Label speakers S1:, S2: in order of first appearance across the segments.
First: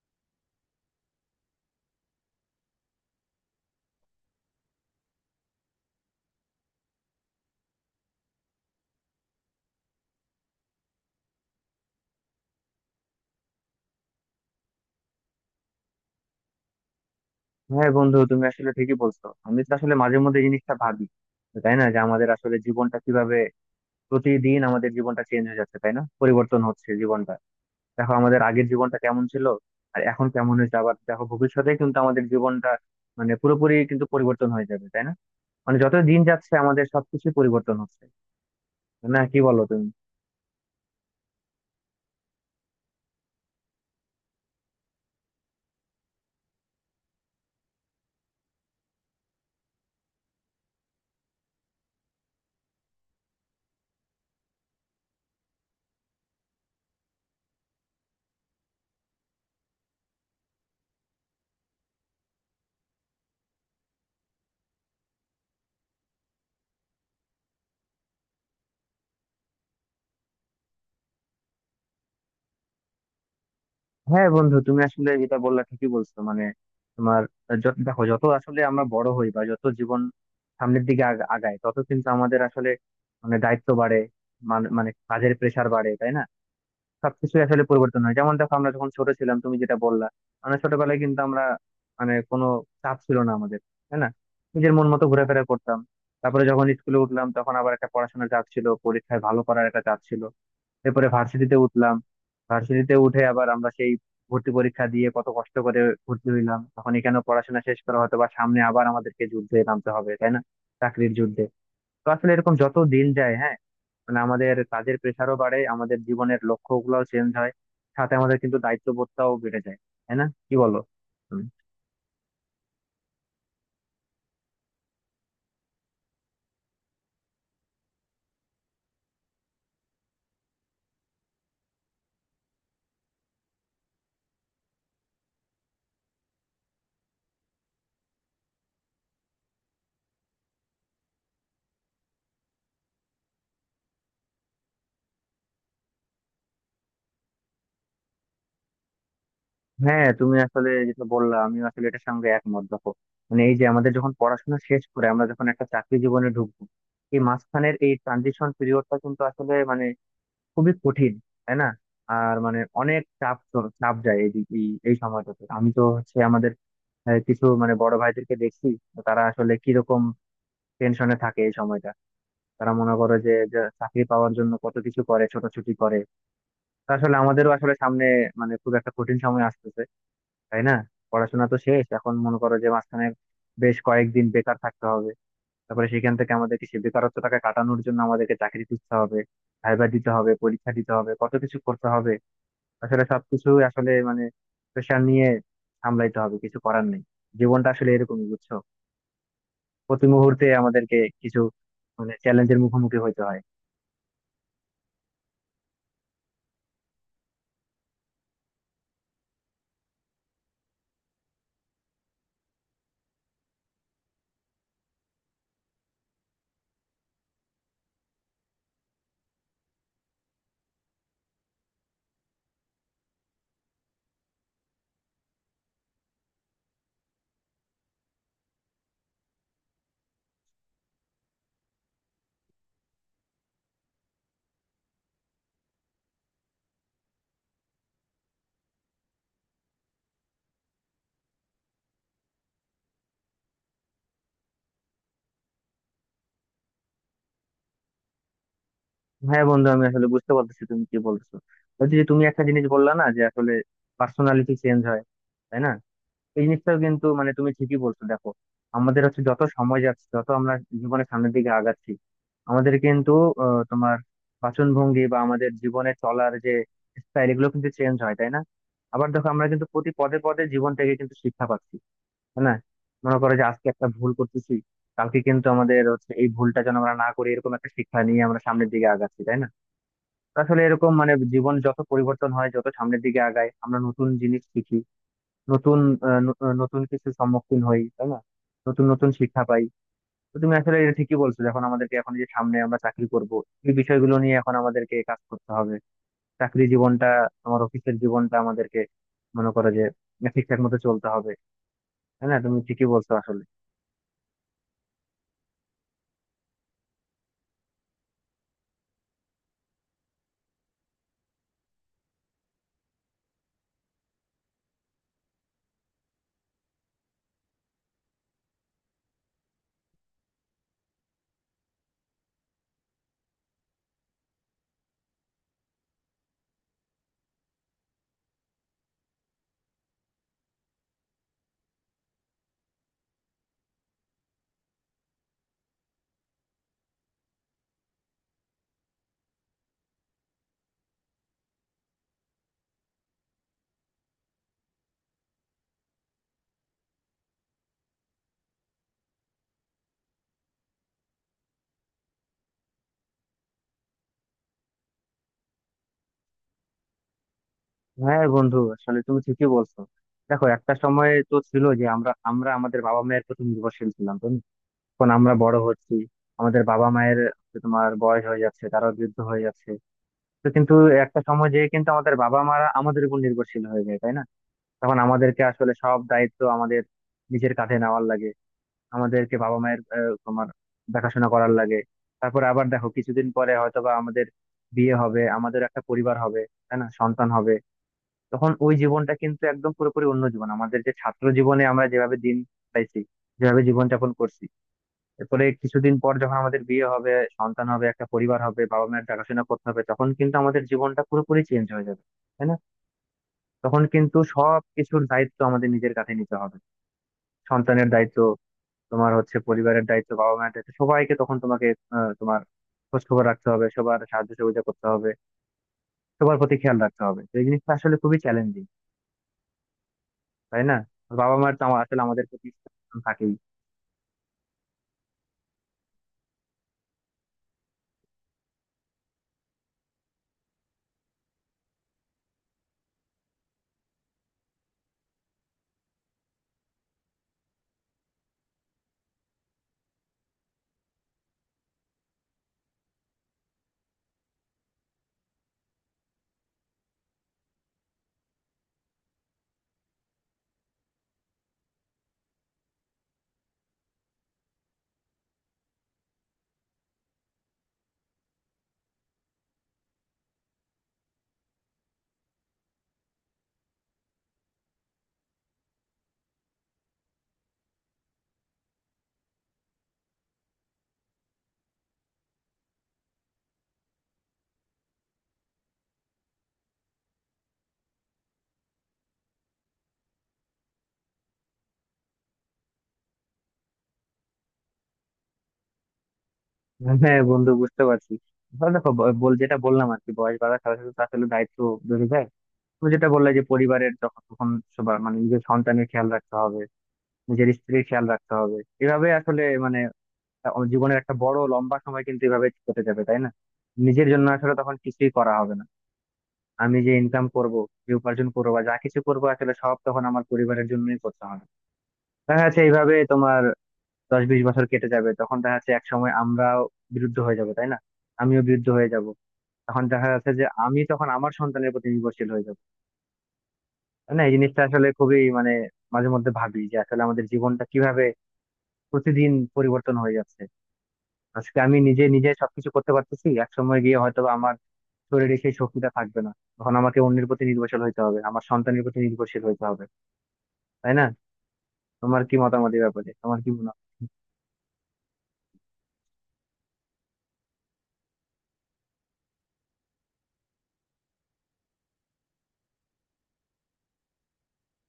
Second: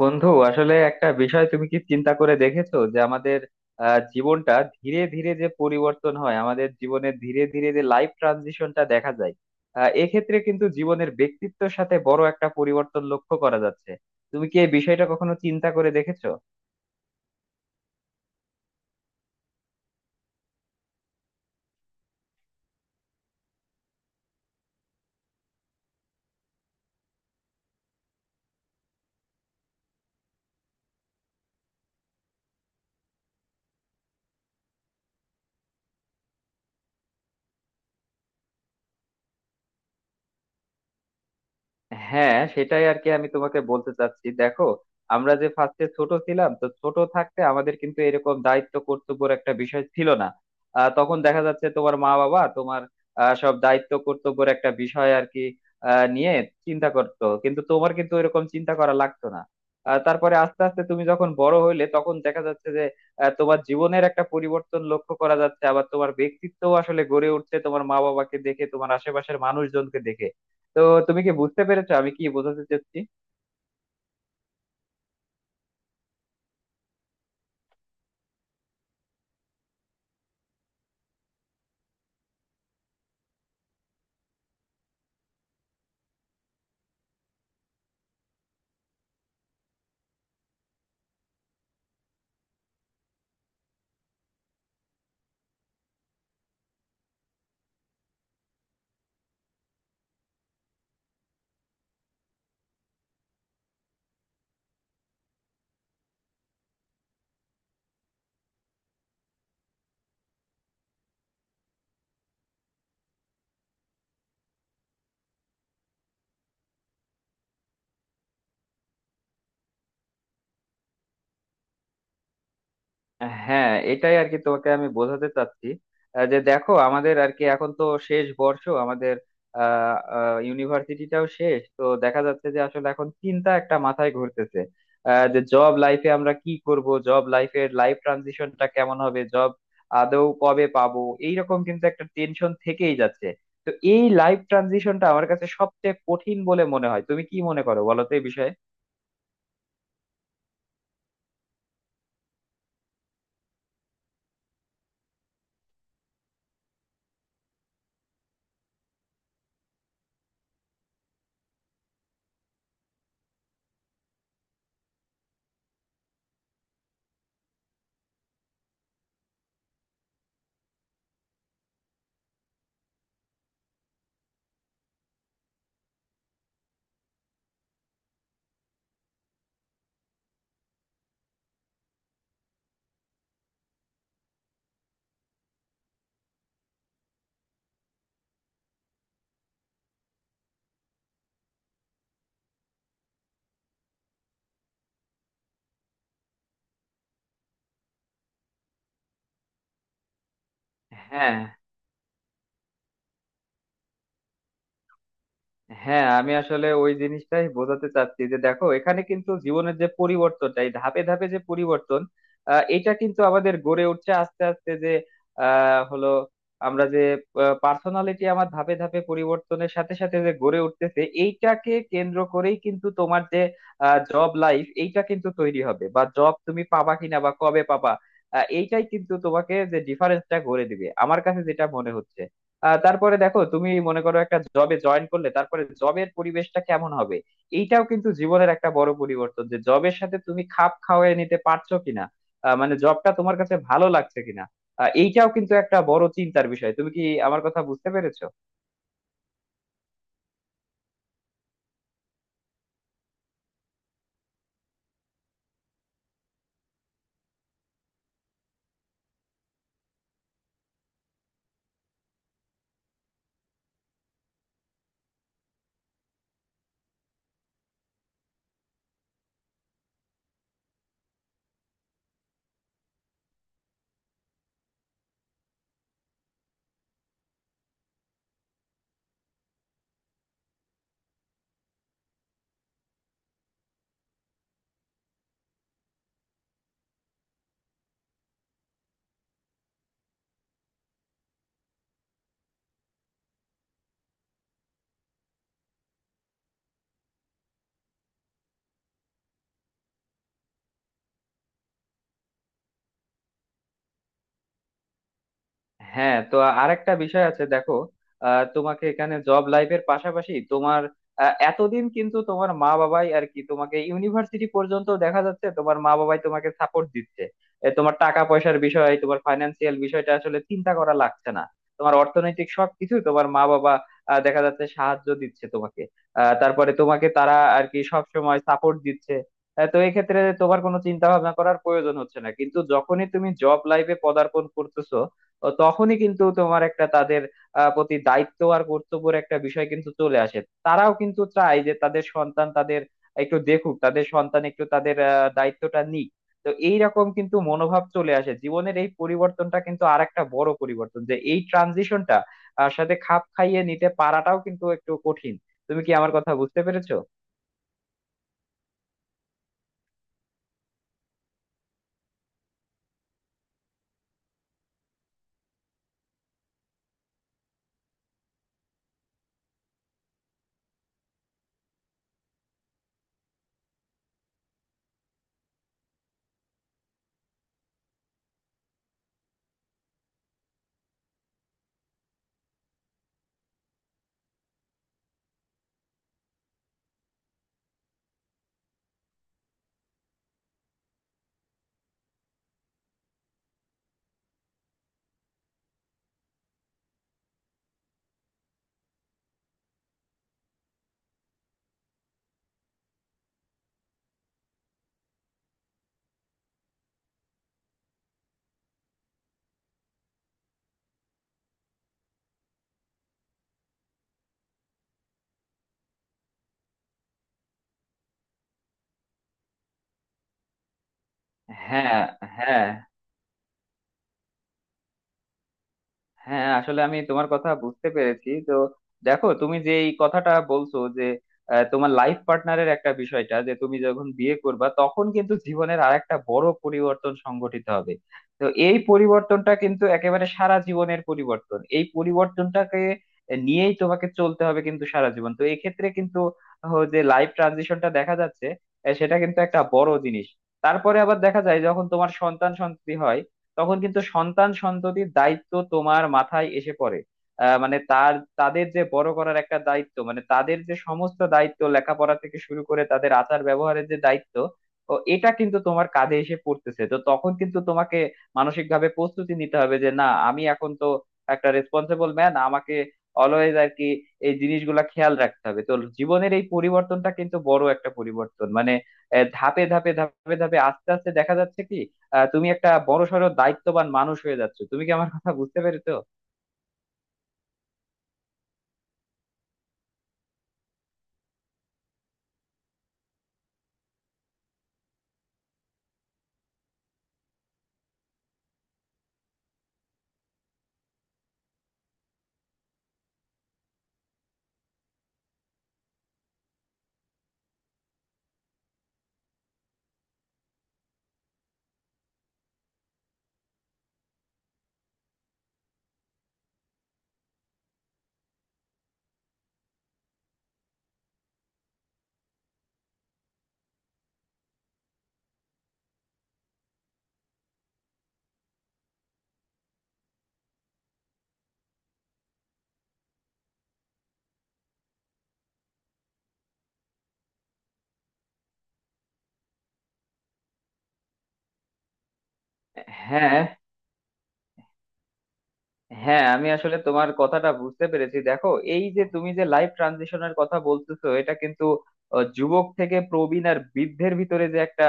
S1: বন্ধু আসলে একটা বিষয় তুমি কি চিন্তা করে দেখেছো যে আমাদের জীবনটা ধীরে ধীরে যে পরিবর্তন হয় আমাদের জীবনে ধীরে ধীরে যে লাইফ ট্রানজিশনটা দেখা যায়। এক্ষেত্রে কিন্তু জীবনের ব্যক্তিত্বের সাথে বড় একটা পরিবর্তন লক্ষ্য করা যাচ্ছে। তুমি কি এই বিষয়টা কখনো চিন্তা করে দেখেছো?
S2: হ্যাঁ বন্ধু, তুমি আসলে ঠিকই বলছো। আমি তো আসলে মাঝে মধ্যে এই জিনিসটা ভাবি, তাই না? যে আমাদের আসলে জীবনটা কিভাবে প্রতিদিন আমাদের জীবনটা চেঞ্জ হয়ে যাচ্ছে, তাই না? পরিবর্তন হচ্ছে জীবনটা। দেখো আমাদের আগের জীবনটা কেমন ছিল আর এখন কেমন হয়েছে, আবার দেখো ভবিষ্যতে কিন্তু আমাদের জীবনটা মানে পুরোপুরি কিন্তু পরিবর্তন হয়ে যাবে, তাই না? মানে যত দিন যাচ্ছে আমাদের সবকিছু পরিবর্তন হচ্ছে। না, কি বলো তুমি?
S1: হ্যাঁ, সেটাই আর কি। আমি তোমাকে বলতে চাচ্ছি, দেখো, আমরা যে ফার্স্টে ছোট ছিলাম, তো ছোট থাকতে আমাদের কিন্তু এরকম দায়িত্ব কর্তব্যের একটা বিষয় ছিল না। তখন দেখা যাচ্ছে তোমার মা বাবা তোমার সব দায়িত্ব কর্তব্যের একটা বিষয় আর কি নিয়ে চিন্তা করতো, কিন্তু তোমার কিন্তু এরকম চিন্তা করা লাগতো না। তারপরে আস্তে আস্তে তুমি যখন বড় হইলে তখন দেখা যাচ্ছে যে তোমার জীবনের একটা পরিবর্তন লক্ষ্য করা যাচ্ছে, আবার তোমার ব্যক্তিত্বও আসলে গড়ে উঠছে তোমার মা বাবাকে দেখে, তোমার আশেপাশের মানুষজনকে দেখে। তো তুমি কি বুঝতে পেরেছো আমি কি বোঝাতে চাচ্ছি?
S2: হ্যাঁ বন্ধু, তুমি আসলে যেটা বললা ঠিকই বলছো। মানে তোমার দেখো যত আসলে আমরা বড় হই, বা যত জীবন সামনের দিকে আগায়, তত কিন্তু আমাদের আসলে মানে দায়িত্ব বাড়ে। মানে কাজের প্রেশার বাড়ে, তাই না? সবকিছু আসলে পরিবর্তন হয়। যেমন দেখো, আমরা যখন ছোট ছিলাম, তুমি যেটা বললা, মানে ছোটবেলায় কিন্তু আমরা মানে কোনো চাপ ছিল না আমাদের, তাই না? নিজের মন মতো ঘোরাফেরা করতাম। তারপরে যখন স্কুলে উঠলাম, তখন আবার একটা পড়াশোনার চাপ ছিল, পরীক্ষায় ভালো করার একটা চাপ ছিল। এরপরে ভার্সিটিতে উঠলাম। ভার্সিটিতে উঠে আবার আমরা সেই ভর্তি পরীক্ষা দিয়ে কত কষ্ট করে ভর্তি হইলাম, তখন এখানে পড়াশোনা শেষ করা, হয়তো বা সামনে আবার আমাদেরকে যুদ্ধে নামতে হবে, তাই না? চাকরির যুদ্ধে। তো আসলে এরকম যত দিন যায়, হ্যাঁ, মানে আমাদের কাজের প্রেশারও বাড়ে, আমাদের জীবনের লক্ষ্য গুলাও চেঞ্জ হয়, সাথে আমাদের কিন্তু দায়িত্ববোধটাও বেড়ে যায়। তাই না, কি বলো?
S1: হ্যাঁ, এটাই আর কি তোমাকে আমি বোঝাতে চাচ্ছি। যে দেখো আমাদের আর কি এখন তো শেষ বর্ষ আমাদের, ইউনিভার্সিটিটাও শেষ, তো দেখা যাচ্ছে যে আসলে এখন চিন্তা একটা মাথায় ঘুরতেছে যে জব লাইফে আমরা কি করব, জব লাইফের লাইফ ট্রানজিশনটা কেমন হবে, জব আদৌ কবে পাবো। এইরকম কিন্তু একটা টেনশন থেকেই যাচ্ছে। তো এই লাইফ ট্রানজিশনটা আমার কাছে সবচেয়ে কঠিন বলে মনে হয়। তুমি কি মনে করো, বলো তো এই বিষয়ে?
S2: হ্যাঁ তুমি আসলে যেটা বললা আমি আসলে এটার সঙ্গে একমত। দেখো মানে এই যে আমাদের যখন পড়াশোনা শেষ করে আমরা যখন একটা চাকরি জীবনে ঢুকবো, এই মাঝখানের এই ট্রানজিশন পিরিয়ডটা কিন্তু আসলে মানে খুবই কঠিন, তাই না? আর মানে অনেক চাপ চাপ যায় এই এই এই সময়টাতে। আমি তো হচ্ছে আমাদের কিছু মানে বড় ভাইদেরকে দেখছি, তো তারা আসলে কিরকম টেনশনে থাকে এই সময়টা। তারা মনে করে যে, যে চাকরি পাওয়ার জন্য কত কিছু করে, ছোটাছুটি করে, তা আসলে আমাদেরও আসলে সামনে মানে খুব একটা কঠিন সময় আসতেছে, তাই না? পড়াশোনা তো শেষ, এখন মনে করো যে মাঝখানে বেশ কয়েকদিন বেকার থাকতে হবে। তারপরে সেখান থেকে আমাদেরকে সেই বেকারত্বটাকে কাটানোর জন্য আমাদেরকে চাকরি খুঁজতে হবে, ভাইবা দিতে হবে, পরীক্ষা দিতে হবে, কত কিছু করতে হবে। আসলে সবকিছু আসলে মানে প্রেশার নিয়ে সামলাইতে হবে, কিছু করার নেই। জীবনটা আসলে এরকমই, বুঝছো? প্রতি মুহূর্তে আমাদেরকে
S1: হ্যাঁ।
S2: কিছু মানে চ্যালেঞ্জের মুখোমুখি হইতে হয়।
S1: হ্যাঁ, আমি আসলে ওই জিনিসটাই বোঝাতে চাচ্ছি যে দেখো এখানে কিন্তু জীবনের যে পরিবর্তনটা, এই ধাপে ধাপে যে পরিবর্তন, এটা কিন্তু আমাদের গড়ে উঠছে আস্তে আস্তে। যে হলো আমরা যে পার্সোনালিটি আমার ধাপে ধাপে পরিবর্তনের সাথে সাথে যে গড়ে উঠতেছে, এইটাকে কেন্দ্র করেই কিন্তু তোমার যে জব লাইফ, এইটা কিন্তু তৈরি হবে, বা জব তুমি পাবা কিনা বা কবে পাবা, এইটাই কিন্তু তোমাকে যে ডিফারেন্সটা গড়ে দিবে, আমার কাছে যেটা মনে হচ্ছে। তারপরে দেখো তুমি মনে করো একটা জবে জয়েন করলে, তারপরে জবের পরিবেশটা কেমন হবে, এইটাও কিন্তু জীবনের একটা বড় পরিবর্তন যে জবের সাথে তুমি খাপ খাওয়ায় নিতে পারছো কিনা, মানে জবটা তোমার কাছে ভালো লাগছে কিনা, এইটাও কিন্তু একটা বড় চিন্তার বিষয়। তুমি কি আমার কথা বুঝতে পেরেছো?
S2: হ্যাঁ বন্ধু, আমি আসলে বুঝতে পারতেছি তুমি কি বলছো। বলছি যে তুমি একটা জিনিস বললা না, যে আসলে পার্সোনালিটি চেঞ্জ হয়, তাই না? এই জিনিসটাও কিন্তু মানে তুমি ঠিকই বলছো। দেখো আমাদের হচ্ছে যত সময় যাচ্ছে, যত আমরা জীবনের সামনের দিকে আগাচ্ছি, আমাদের কিন্তু তোমার বাচন ভঙ্গি বা আমাদের জীবনে চলার যে স্টাইল, এগুলো কিন্তু চেঞ্জ হয়, তাই না? আবার দেখো আমরা কিন্তু প্রতি পদে পদে জীবন থেকে কিন্তু শিক্ষা পাচ্ছি, তাই না? মনে করো যে আজকে একটা ভুল করতেছি, কালকে কিন্তু আমাদের হচ্ছে এই ভুলটা যেন আমরা না করি, এরকম একটা শিক্ষা নিয়ে আমরা সামনের দিকে আগাচ্ছি, তাই না? তো আসলে এরকম মানে জীবন যত পরিবর্তন হয়, যত সামনের দিকে আগায়, আমরা নতুন জিনিস শিখি, নতুন নতুন কিছু সম্মুখীন হই, তাই না? নতুন নতুন শিক্ষা পাই। তো তুমি আসলে এটা ঠিকই বলছো, যখন আমাদেরকে এখন যে সামনে আমরা চাকরি করব, এই বিষয়গুলো নিয়ে এখন আমাদেরকে কাজ করতে হবে। চাকরি জীবনটা, আমার অফিসের জীবনটা আমাদেরকে মনে করো যে ঠিকঠাক মতো চলতে হবে, তাই না? তুমি ঠিকই বলছো আসলে।
S1: হ্যাঁ। তো আরেকটা বিষয় আছে, দেখো তোমাকে এখানে জব লাইফের পাশাপাশি তোমার এতদিন কিন্তু তোমার মা বাবাই আর কি তোমাকে ইউনিভার্সিটি পর্যন্ত, দেখা যাচ্ছে তোমার মা বাবাই তোমাকে সাপোর্ট দিচ্ছে। এ, তোমার টাকা পয়সার বিষয়, তোমার ফাইন্যান্সিয়াল বিষয়টা আসলে চিন্তা করা লাগছে না। তোমার অর্থনৈতিক সবকিছু তোমার মা বাবা দেখা যাচ্ছে সাহায্য দিচ্ছে তোমাকে। তারপরে তোমাকে তারা আর কি সব সময় সাপোর্ট দিচ্ছে। তো এক্ষেত্রে তোমার কোনো চিন্তা ভাবনা করার প্রয়োজন হচ্ছে না, কিন্তু যখনই তুমি জব লাইফে পদার্পণ করতেছো ও তখনই কিন্তু তোমার একটা তাদের প্রতি দায়িত্ব আর কর্তব্যের একটা বিষয় কিন্তু চলে আসে। তারাও কিন্তু চায় যে তাদের সন্তান তাদের একটু দেখুক, তাদের সন্তান একটু তাদের দায়িত্বটা নিক। তো এইরকম কিন্তু মনোভাব চলে আসে। জীবনের এই পরিবর্তনটা কিন্তু আর একটা বড় পরিবর্তন, যে এই ট্রানজিশনটা সাথে খাপ খাইয়ে নিতে পারাটাও কিন্তু একটু কঠিন। তুমি কি আমার কথা বুঝতে পেরেছো?
S2: হ্যাঁ বন্ধু, আসলে তুমি ঠিকই বলছো। দেখো একটা সময় তো ছিল যে আমরা আমরা আমাদের বাবা মায়ের প্রতি নির্ভরশীল ছিলাম। তো এখন আমরা বড় হচ্ছি, আমাদের বাবা মায়ের হচ্ছে তোমার বয়স হয়ে যাচ্ছে, তারা বৃদ্ধ হয়ে যাচ্ছে। তো কিন্তু একটা সময় যেয়ে কিন্তু আমাদের বাবা মারা আমাদের উপর নির্ভরশীল হয়ে যায়, তাই না? তখন আমাদেরকে আসলে সব দায়িত্ব আমাদের নিজের কাঁধে নেওয়ার লাগে, আমাদেরকে বাবা মায়ের তোমার দেখাশোনা করার লাগে। তারপরে আবার দেখো, কিছুদিন পরে হয়তো বা আমাদের বিয়ে হবে, আমাদের একটা পরিবার হবে, তাই না? সন্তান হবে। তখন ওই জীবনটা কিন্তু একদম পুরোপুরি অন্য জীবন, আমাদের যে ছাত্র জীবনে আমরা যেভাবে দিন পাইছি, যেভাবে জীবনযাপন করছি, এরপরে কিছুদিন পর যখন আমাদের বিয়ে হবে, সন্তান হবে, একটা পরিবার হবে, বাবা মায়ের দেখাশোনা করতে হবে, তখন কিন্তু আমাদের জীবনটা পুরোপুরি চেঞ্জ হয়ে যাবে, তাই না? তখন কিন্তু সব কিছুর দায়িত্ব আমাদের নিজের কাছে নিতে হবে। সন্তানের দায়িত্ব, তোমার হচ্ছে পরিবারের দায়িত্ব, বাবা মায়ের দায়িত্ব, সবাইকে তখন তোমাকে তোমার খোঁজ খবর রাখতে হবে, সবার সাহায্য সহযোগিতা করতে হবে, সবার প্রতি খেয়াল রাখতে হবে। তো এই জিনিসটা আসলে খুবই চ্যালেঞ্জিং, তাই না? বাবা মায়ের তো
S1: হ্যাঁ।
S2: আসলে আমাদের প্রতি
S1: হ্যাঁ।
S2: থাকেই।
S1: হ্যাঁ, আসলে আমি তোমার কথা বুঝতে পেরেছি। তো দেখো তুমি যে এই কথাটা বলছো যে তোমার লাইফ পার্টনারের একটা বিষয়টা, যে তুমি যখন বিয়ে করবা তখন কিন্তু জীবনের আরেকটা বড় পরিবর্তন সংঘটিত হবে। তো এই পরিবর্তনটা কিন্তু একেবারে সারা জীবনের পরিবর্তন, এই পরিবর্তনটাকে নিয়েই তোমাকে চলতে হবে কিন্তু সারা জীবন। তো এক্ষেত্রে কিন্তু যে লাইফ ট্রানজিশনটা দেখা যাচ্ছে, সেটা কিন্তু একটা বড় জিনিস। তারপরে আবার দেখা যায় যখন তোমার সন্তান সন্ততি হয়, তখন কিন্তু সন্তান সন্ততির দায়িত্ব তোমার মাথায় এসে পড়ে। আহ, মানে তার তাদের যে বড় করার একটা দায়িত্ব, মানে তাদের যে সমস্ত দায়িত্ব, লেখাপড়া থেকে শুরু করে তাদের আচার ব্যবহারের যে দায়িত্ব, ও এটা কিন্তু তোমার কাঁধে এসে পড়তেছে। তো তখন কিন্তু তোমাকে মানসিক ভাবে প্রস্তুতি নিতে হবে যে না, আমি এখন তো একটা রেসপন্সিবল ম্যান, আমাকে অলওয়েজ আর কি এই জিনিসগুলা খেয়াল রাখতে হবে। তো জীবনের এই পরিবর্তনটা কিন্তু বড় একটা পরিবর্তন, মানে ধাপে ধাপে ধাপে ধাপে আস্তে আস্তে দেখা যাচ্ছে কি তুমি একটা বড়সড় দায়িত্ববান মানুষ হয়ে যাচ্ছ। তুমি কি আমার কথা বুঝতে পেরেছো?
S2: হ্যাঁ বন্ধু, বুঝতে পারছি। তাহলে দেখো, বল যেটা বললাম আর কি, বয়স বাড়ার সাথে সাথে তো আসলে দায়িত্ব বেড়ে যায়। তুমি যেটা বললে যে পরিবারের যখন, তখন সবার মানে নিজের সন্তানের খেয়াল রাখতে হবে, নিজের স্ত্রীর খেয়াল রাখতে হবে। এভাবে আসলে মানে জীবনের একটা বড় লম্বা সময় কিন্তু এভাবে কেটে যাবে, তাই না? নিজের জন্য আসলে তখন কিছুই করা হবে না। আমি যে ইনকাম করব, যে উপার্জন করবো, বা যা কিছু করবো, আসলে সব তখন আমার পরিবারের জন্যই করতে হবে। দেখা যাচ্ছে এইভাবে তোমার 10-20 বছর কেটে যাবে, তখন দেখা যাচ্ছে এক সময় আমরাও বিরুদ্ধ হয়ে যাব, তাই না? আমিও বিরুদ্ধ হয়ে যাব। তখন দেখা যাচ্ছে যে আমি তখন আমার সন্তানের প্রতি নির্ভরশীল হয়ে যাব। না, এই জিনিসটা আসলে খুবই মানে, মাঝে মধ্যে ভাবি যে আসলে আমাদের জীবনটা কিভাবে প্রতিদিন পরিবর্তন হয়ে যাচ্ছে। আজকে আমি নিজে নিজে সবকিছু করতে পারতেছি, এক সময় গিয়ে হয়তো বা আমার শরীরে সেই শক্তিটা থাকবে না। তখন আমাকে অন্যের প্রতি নির্ভরশীল হইতে হবে, আমার সন্তানের প্রতি নির্ভরশীল হইতে হবে, তাই না? তোমার কি মতামত এই ব্যাপারে? তোমার
S1: হ্যাঁ।
S2: কি মনে হয়?
S1: হ্যাঁ, আমি আসলে তোমার কথাটা বুঝতে পেরেছি। দেখো এই যে তুমি যে লাইফ ট্রানজিশনের কথা বলতেছো, এটা কিন্তু যুবক থেকে প্রবীণ আর বৃদ্ধের ভিতরে যে একটা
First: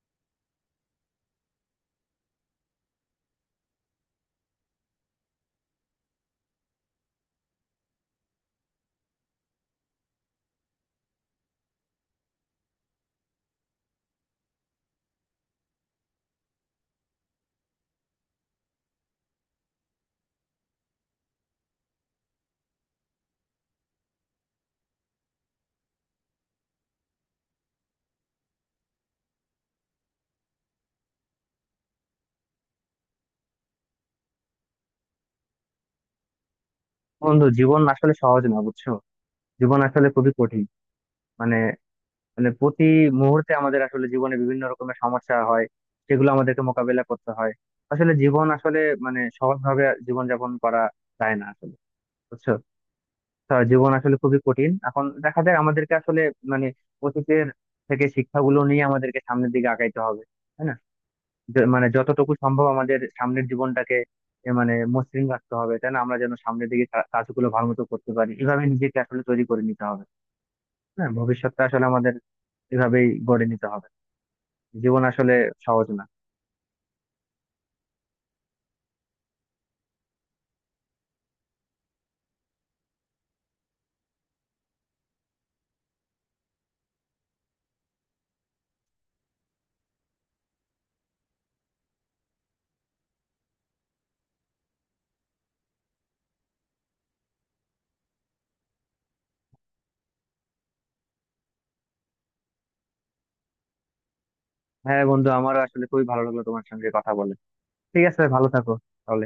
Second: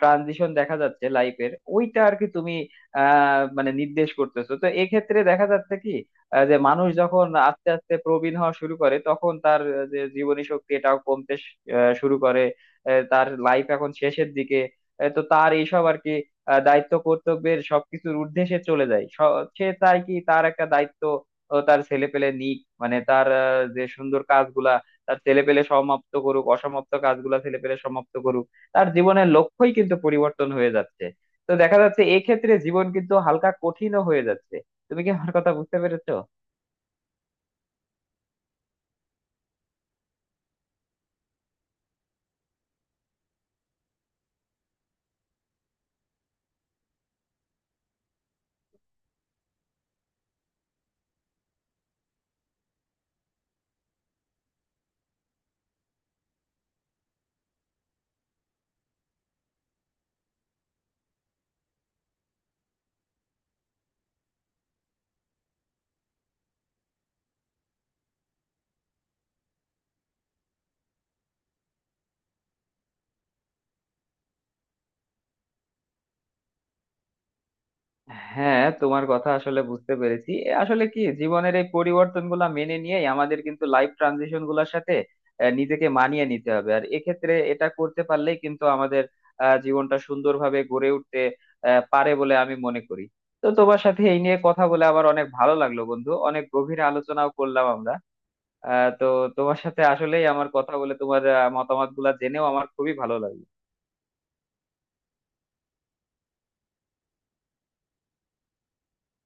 S1: ট্রানজিশন দেখা যাচ্ছে লাইফের, ওইটা আর কি তুমি মানে নির্দেশ করতেছো। তো এক্ষেত্রে দেখা যাচ্ছে কি যে মানুষ যখন আস্তে আস্তে প্রবীণ হওয়া শুরু করে, তখন তার যে জীবনী শক্তি, এটাও কমতে শুরু করে। তার লাইফ এখন শেষের দিকে। তো তার এইসব আর কি দায়িত্ব কর্তব্যের সবকিছুর ঊর্ধ্বে সে চলে যায়। সে চায় কি তার একটা দায়িত্ব ও তার ছেলে পেলে নিক, মানে তার যে সুন্দর কাজগুলা তার ছেলে পেলে সমাপ্ত করুক, অসমাপ্ত কাজগুলা ছেলে পেলে সমাপ্ত করুক। তার জীবনের লক্ষ্যই কিন্তু পরিবর্তন হয়ে যাচ্ছে। তো দেখা যাচ্ছে এক্ষেত্রে জীবন কিন্তু হালকা কঠিনও হয়ে যাচ্ছে। তুমি কি আমার কথা বুঝতে পেরেছো?
S2: বন্ধু, জীবন আসলে সহজ না, বুঝছো? জীবন আসলে খুবই কঠিন। মানে মানে প্রতি মুহূর্তে আমাদের আসলে জীবনে বিভিন্ন রকমের সমস্যা হয়, সেগুলো আমাদেরকে মোকাবেলা করতে হয়। আসলে জীবন আসলে মানে সহজভাবে জীবনযাপন করা যায় না আসলে, বুঝছো? তা জীবন আসলে খুবই কঠিন। এখন দেখা যায় আমাদেরকে আসলে মানে অতীতের থেকে শিক্ষাগুলো নিয়ে আমাদেরকে সামনের দিকে আগাইতে হবে, তাই না? মানে যতটুকু সম্ভব আমাদের সামনের জীবনটাকে এ মানে মসৃণ রাখতে হবে, তাই না? আমরা যেন সামনের দিকে কাজগুলো ভালো মতো করতে পারি, এভাবে নিজেকে আসলে তৈরি করে নিতে হবে। হ্যাঁ, ভবিষ্যৎটা আসলে আমাদের এভাবেই গড়ে নিতে হবে। জীবন আসলে সহজ না।
S1: হ্যাঁ, তোমার কথা আসলে বুঝতে পেরেছি। এ আসলে কি জীবনের এই পরিবর্তন গুলা মেনে নিয়েই আমাদের কিন্তু লাইফ ট্রানজিশন গুলার সাথে নিজেকে মানিয়ে নিতে হবে। আর এক্ষেত্রে এটা করতে পারলেই কিন্তু আমাদের জীবনটা সুন্দরভাবে গড়ে উঠতে পারে বলে আমি মনে করি। তো তোমার সাথে এই নিয়ে কথা বলে আবার অনেক ভালো লাগলো বন্ধু, অনেক গভীর আলোচনাও করলাম আমরা। তো তোমার সাথে আসলেই আমার কথা বলে, তোমার মতামত গুলা জেনেও আমার খুবই ভালো লাগলো।
S2: হ্যাঁ বন্ধু, আমার আসলে খুবই ভালো লাগলো তোমার সঙ্গে কথা বলে। ঠিক আছে, ভালো থাকো তাহলে।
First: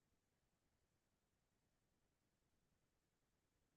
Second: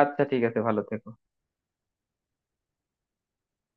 S1: আচ্ছা, ঠিক আছে, ভালো থেকো।